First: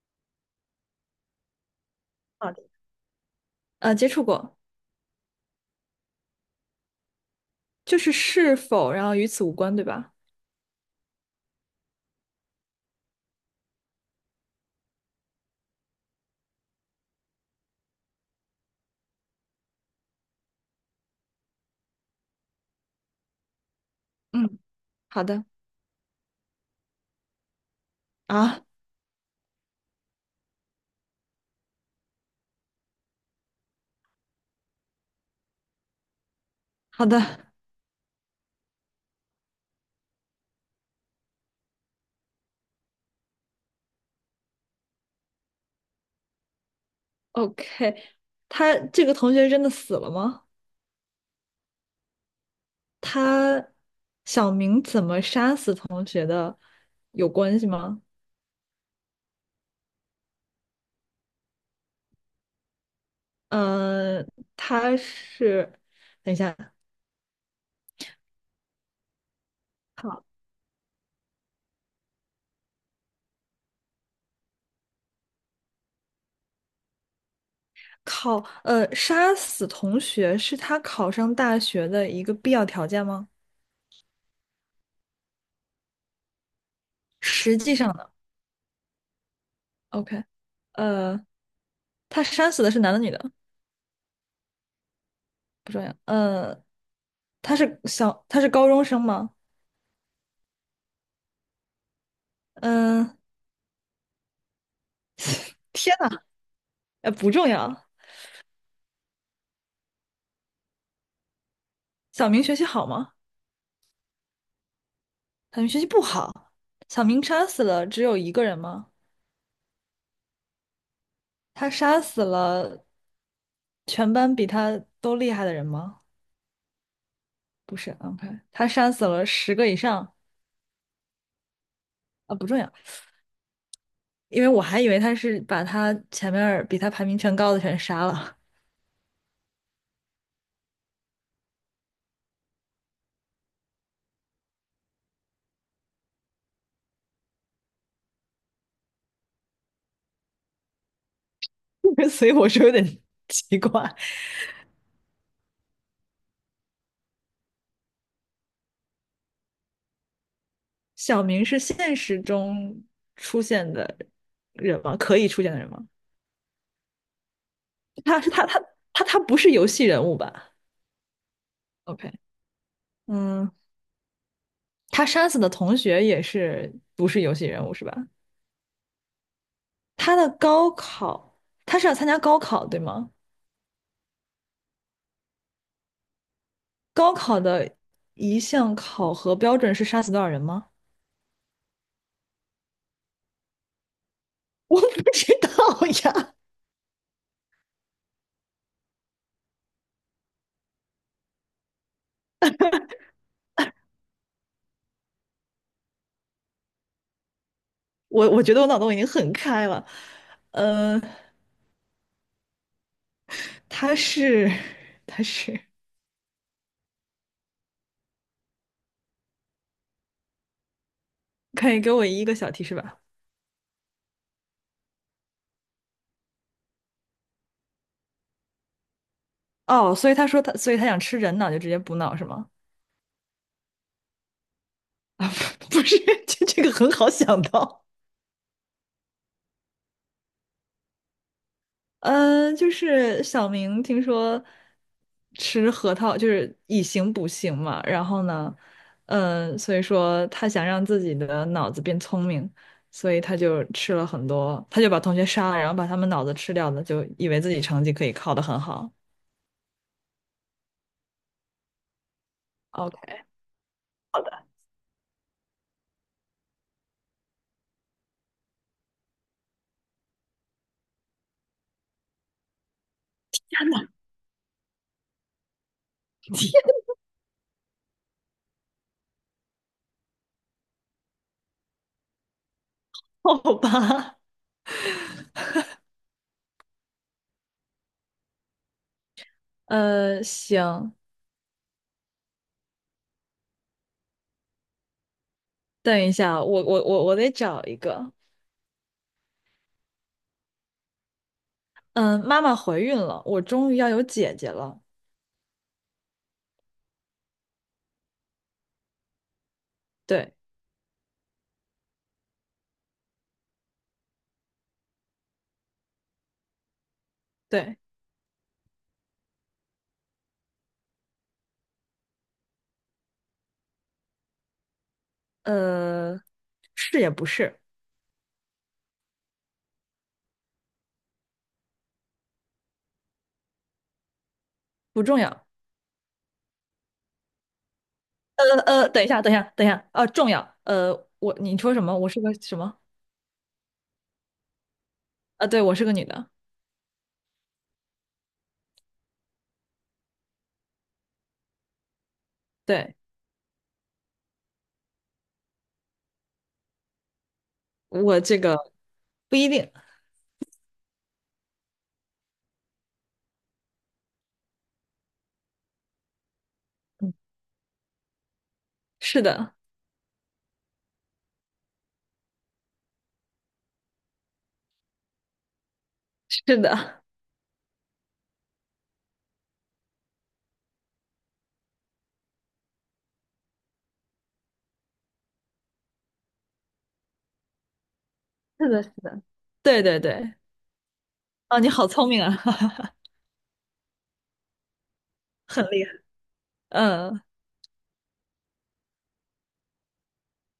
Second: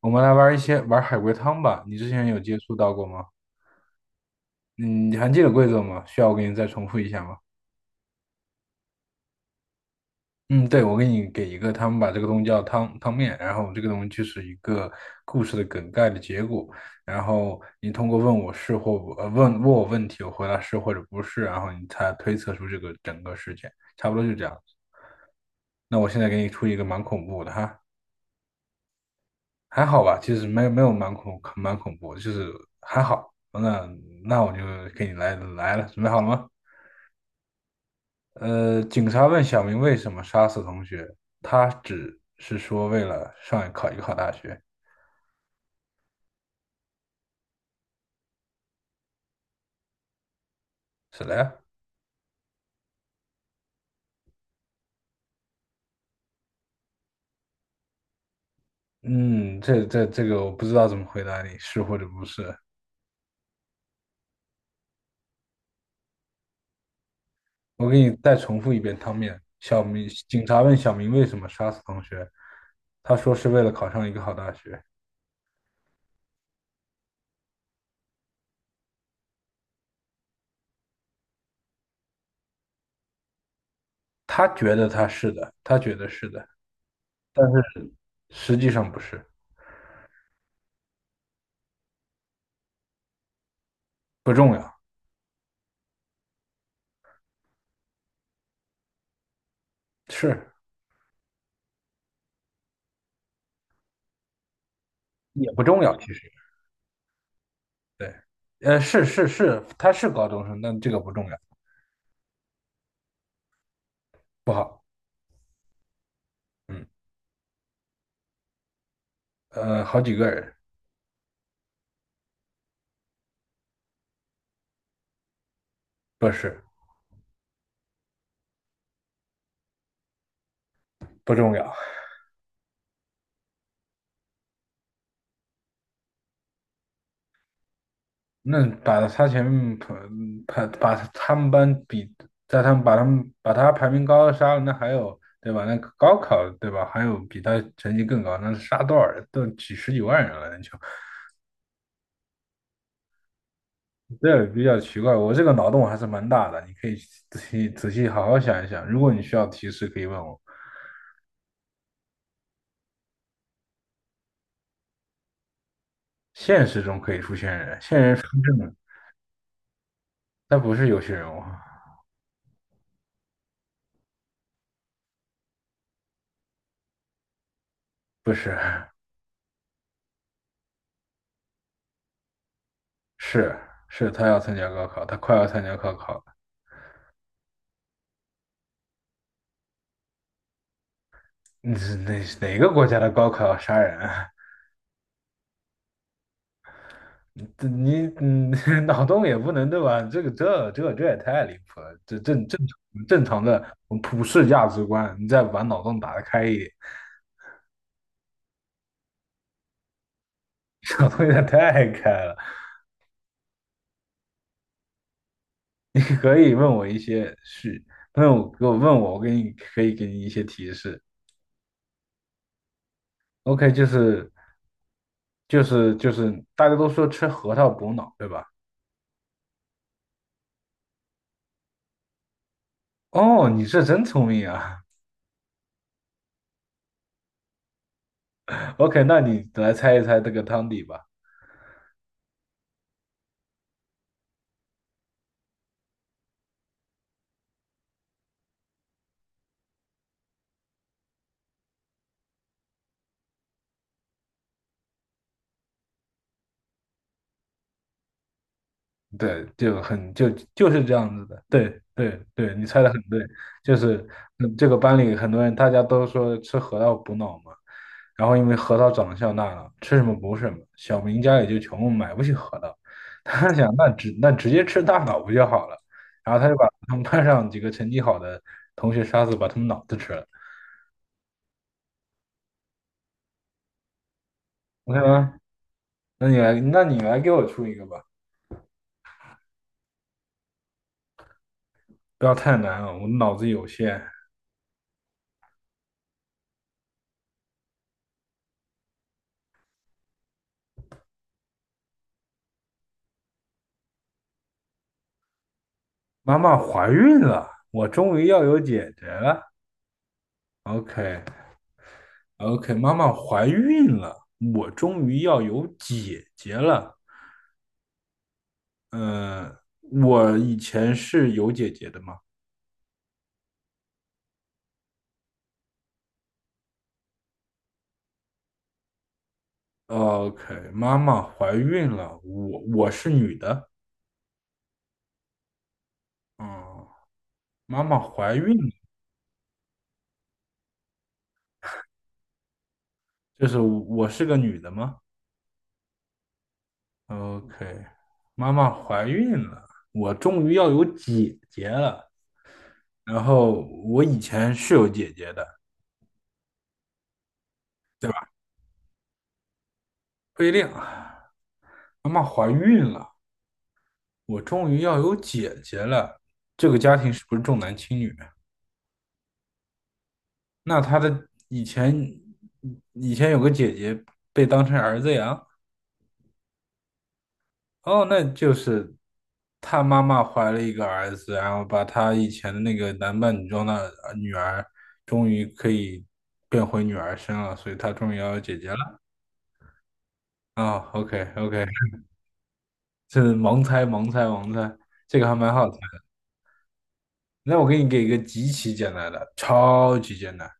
我们来玩一些玩海龟汤吧。你之前有好接的，触到过吗？接触过。嗯，你还记得规则吗？需要我给你再重复一下吗？就是是否，然后与此无关，对吧？嗯，对，我给你给一个，他们把这个东西叫汤面，然后这个东西就是一个故事的梗概的结果，然后你通过问我问题，我回答是或者不是，然后你才推测出这个整个事件，差不多就这样。嗯，好的那我现在给你出一个蛮恐怖的哈，啊，还好吧，其实没有蛮恐怖的就是还好。那我就给你来了，准备好了吗？好的警察问小明为什么杀死同学，他只是说为了上考一个好大学。，OK。他这个同学真的死了吗？是的呀。他小明怎么杀死同学的有关系吗？嗯，这个我不知道怎么回答你，是或者不是。嗯、他是，等一下，我给你再重复一遍汤面。小明，好警察问小明为什么杀死同学，他说是为了考上一个好大学。考，杀死同学是他考上大学的一个必要条件吗？他觉得他是的，他觉得是的，但是实际上呢实际上不是。，OK，呃，他杀死的是男的女的？不重要，不重要，他是小，他是高中生吗？是嗯，也不重天要，呐，其实不重要。对，是，他是高中生，但这个不重要。小明学习好吗？不好。小明学习不好。嗯，小明杀死了只有一个人吗？好几个人。他杀死了全班比他都厉害的人吗？不是，不是，OK，他杀死了十个以上不重要。啊，不重要，因为我还以为他是把他前面儿比他排名全高的全杀了。那把他前面排把他们班比，在他们把他们把他排名高的杀了，那还有对吧？那高考对吧？还有比他成绩更高，那杀多少人？都几十几万人了，那就 所以我说有点奇怪。这比较奇怪。我这个脑洞还是蛮大的，你可以仔细好好想一想。如果你需要提示，可以问我。小明是现实中出现的人吗？可以出现的人吗？现实中可以出现人，现人他出是证。他不是游戏人物吧他不是游戏人物。？OK，嗯，他杀死的同学也是不是游戏人物是吧？不是。他的高考，他是要参加高考对吗？是是，他要参加高考，他快要参加高考了。高考的一项考核标准是杀死多少人吗？你是哪个国家的高考要杀人啊？我不知道呀，这你嗯，脑洞也不能对吧？这个这这这也太离谱了，这正常的普世价值观，你再把脑洞打得开一点。我觉得我脑洞已经很开了。呃，脑洞有点太开了。他是他是，你可以问我一些是，问我，我可以给你一些提示。可以给我一个小提示吧？OK，就是大家都说吃核桃补脑，对吧？哦，所以他说他，所以他想吃人脑，就直接补脑是吗？哦，你是真聪明啊。啊，不是，这这个很好想到。OK，那你来猜一猜这个汤底吧。嗯，就是小明听说吃核桃就是以形补形嘛，然后呢，嗯、所以说他想让自己的脑子变聪明，所以他就吃了很多，他就把同学杀了，然后把他们脑子吃掉了，就以为自己成绩可以考得很好。对，就很就就是这样子的。对对对，你猜的很对。OK，就是嗯这个班里很多人大家都说吃核桃补脑嘛，然后因为核桃长得像大脑，吃什么补什么。小明家里就穷，买不起核桃，他想那直接吃大脑不就好了？然后他就把他们班上几个成绩好的同学杀死，把他们脑子吃了 好吧，，OK 吗？那你来给我出一个吧，行，不要太难了，我脑子有限。等一下，我得找一个。嗯，妈妈怀孕了，我终于要有姐姐了。妈妈怀孕了，我终于要有姐姐了。对 OK，OK，妈妈怀孕了，我终于要有姐姐了。对，嗯，我以前是有姐姐的吗呃，是也不是。？OK，妈妈怀孕了，我我是女的。不重要。嗯，妈妈怀孕了等一下，等一下，等一下，重要。我你说什么？我是个什么？就是我是个女的吗啊，对，我是个女的。？OK，妈妈怀孕了，我终于要有姐，对，然后我以前是有姐姐的，我这个不一定。不一定啊。妈妈怀孕了，我终于要有姐姐了，这个家庭是不是重男轻女啊？是的，那她的以前，以前有个姐姐被当成儿子养。是的，哦，那就是她妈妈怀了一个儿子，然后把她以前的那个男扮女装的女儿，终于可以变回女儿身了，所以她终于要有姐是姐的，是了。的。对对对。啊、o k 啊，OK，你好聪明啊，是盲猜，这个还 蛮很好的。厉害。嗯，那我给你给一个极其简单的，超级简单。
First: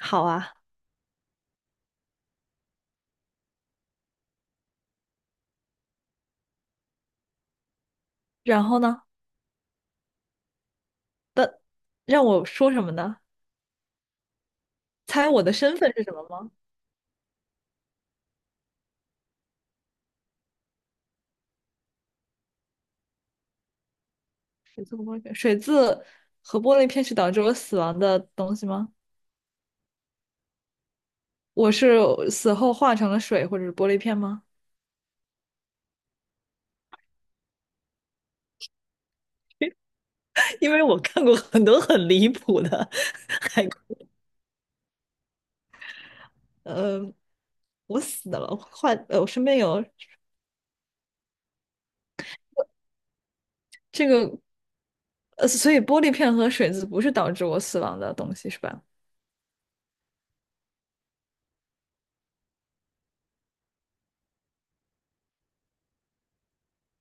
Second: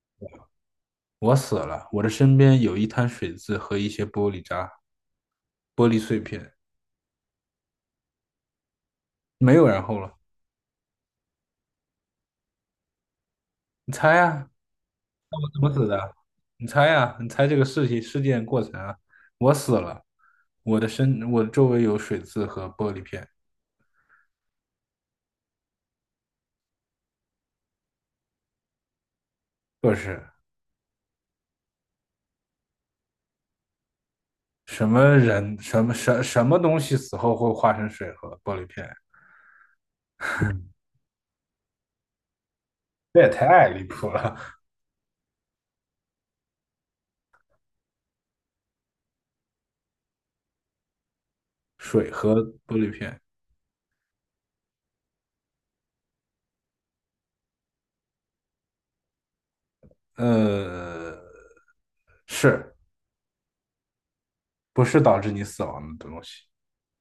好啊。我死了，我的身边有一滩水渍和一些玻璃渣、玻璃碎片，然后呢？没有然后了。的让我说什么呢？你猜呀、猜我我的怎么身死份是什的？么吗？你猜呀、你猜这个事件过程啊？我死了，我的周围有水渍和玻璃片。水渍和玻璃片，水渍和玻璃片是导致我死亡的东西吗？不是。我是死后化成了水或者是玻璃片吗？什么人，什么东西死后会化成水和玻璃片？因为我看过很多很离谱的这也海太离龟谱了！呃，我死了，我坏，我身边有 水和玻璃片，这个，所以玻璃片和水渍不是导致我死亡的东西是吧呃，是。不是导致你死亡的东西。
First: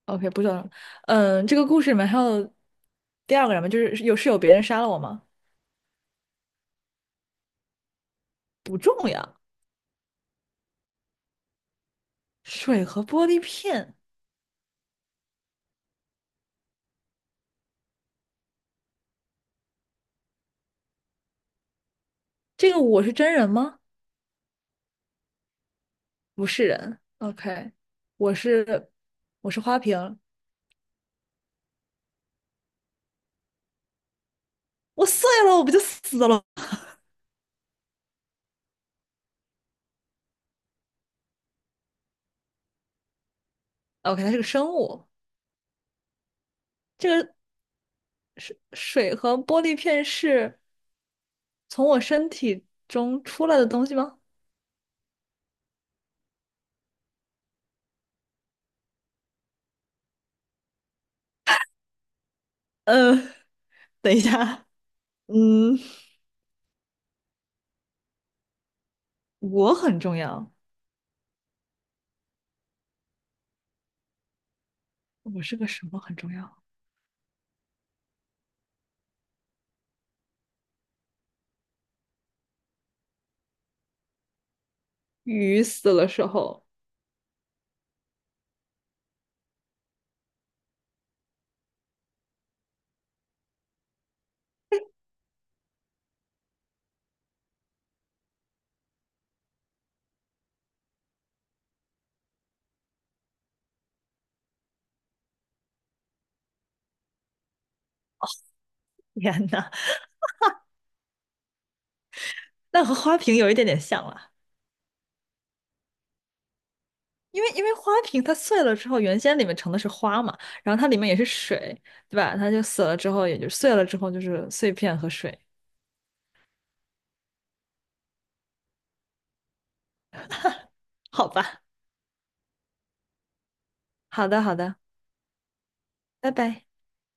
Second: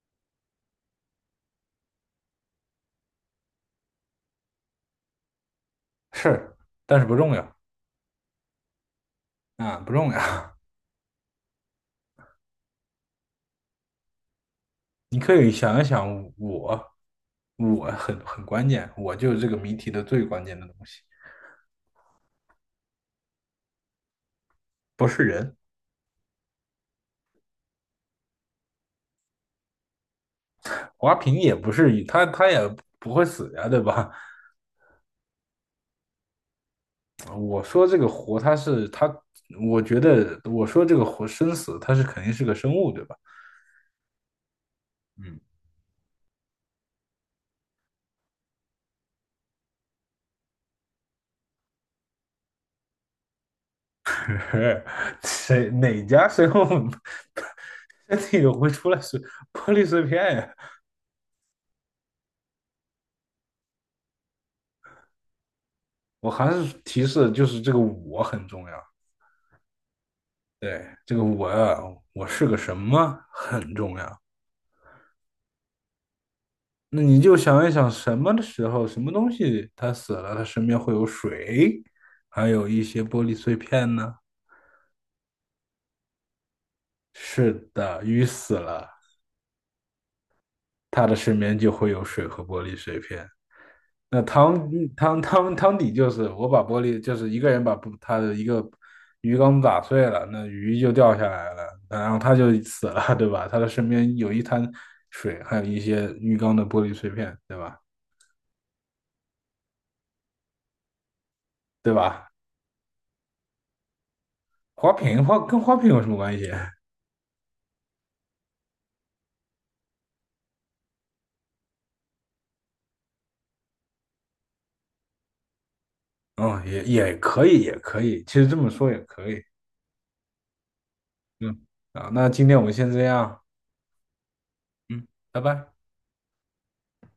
？OK，不知道，嗯，这个故事里面还有第二个人吗？就是有是有别人杀了我吗？是，但是不重要。不重要，啊，不重要。水和玻璃片，你可以想一想我，我很关键，我就是这个谜题的最关键的东西。这个我是真人吗？不是人。不是人，OK，我是我是花瓶，华平也不是，他也不会死呀，对吧？我碎了，我不就死了 我说这个活，他是他，我觉得我说这个活生死，他是肯定是个生物，对吧？？OK，它是个生物。嗯。这个水和玻璃片是从我身体中出来的东西吗？谁哪家生物 身体会出来是玻璃碎片呀？呃，等一下，嗯，我还是提示就是这个我很重要。我很重要，对，这个我呀，我是个什么很重要。我是个什么很重要？那你就想一想，什么的时候，什么东西它死了，它身边会有水，还有一些玻璃碎片呢？鱼死了时候，是的，鱼死了，它的身边就会有水和玻璃碎片。那汤底就是我把玻璃，就是一个人把不他的一个鱼缸打碎了，那鱼就掉下来了，然后他就死了，对吧？他的身边有一滩水，还有一些鱼缸的玻璃碎片，对吧？天呐，对吧？那和花瓶有一点点像了。花瓶有什么关系？因为花瓶它碎了之后，原先里面盛的是花嘛，然后它里面也是水，对吧？它就死了之后，也就碎了之后就是碎片和水。嗯，也可以，其实这么说也可以。好吧，嗯，啊，那今天我们先这样，好的，好的，嗯，拜拜。拜拜。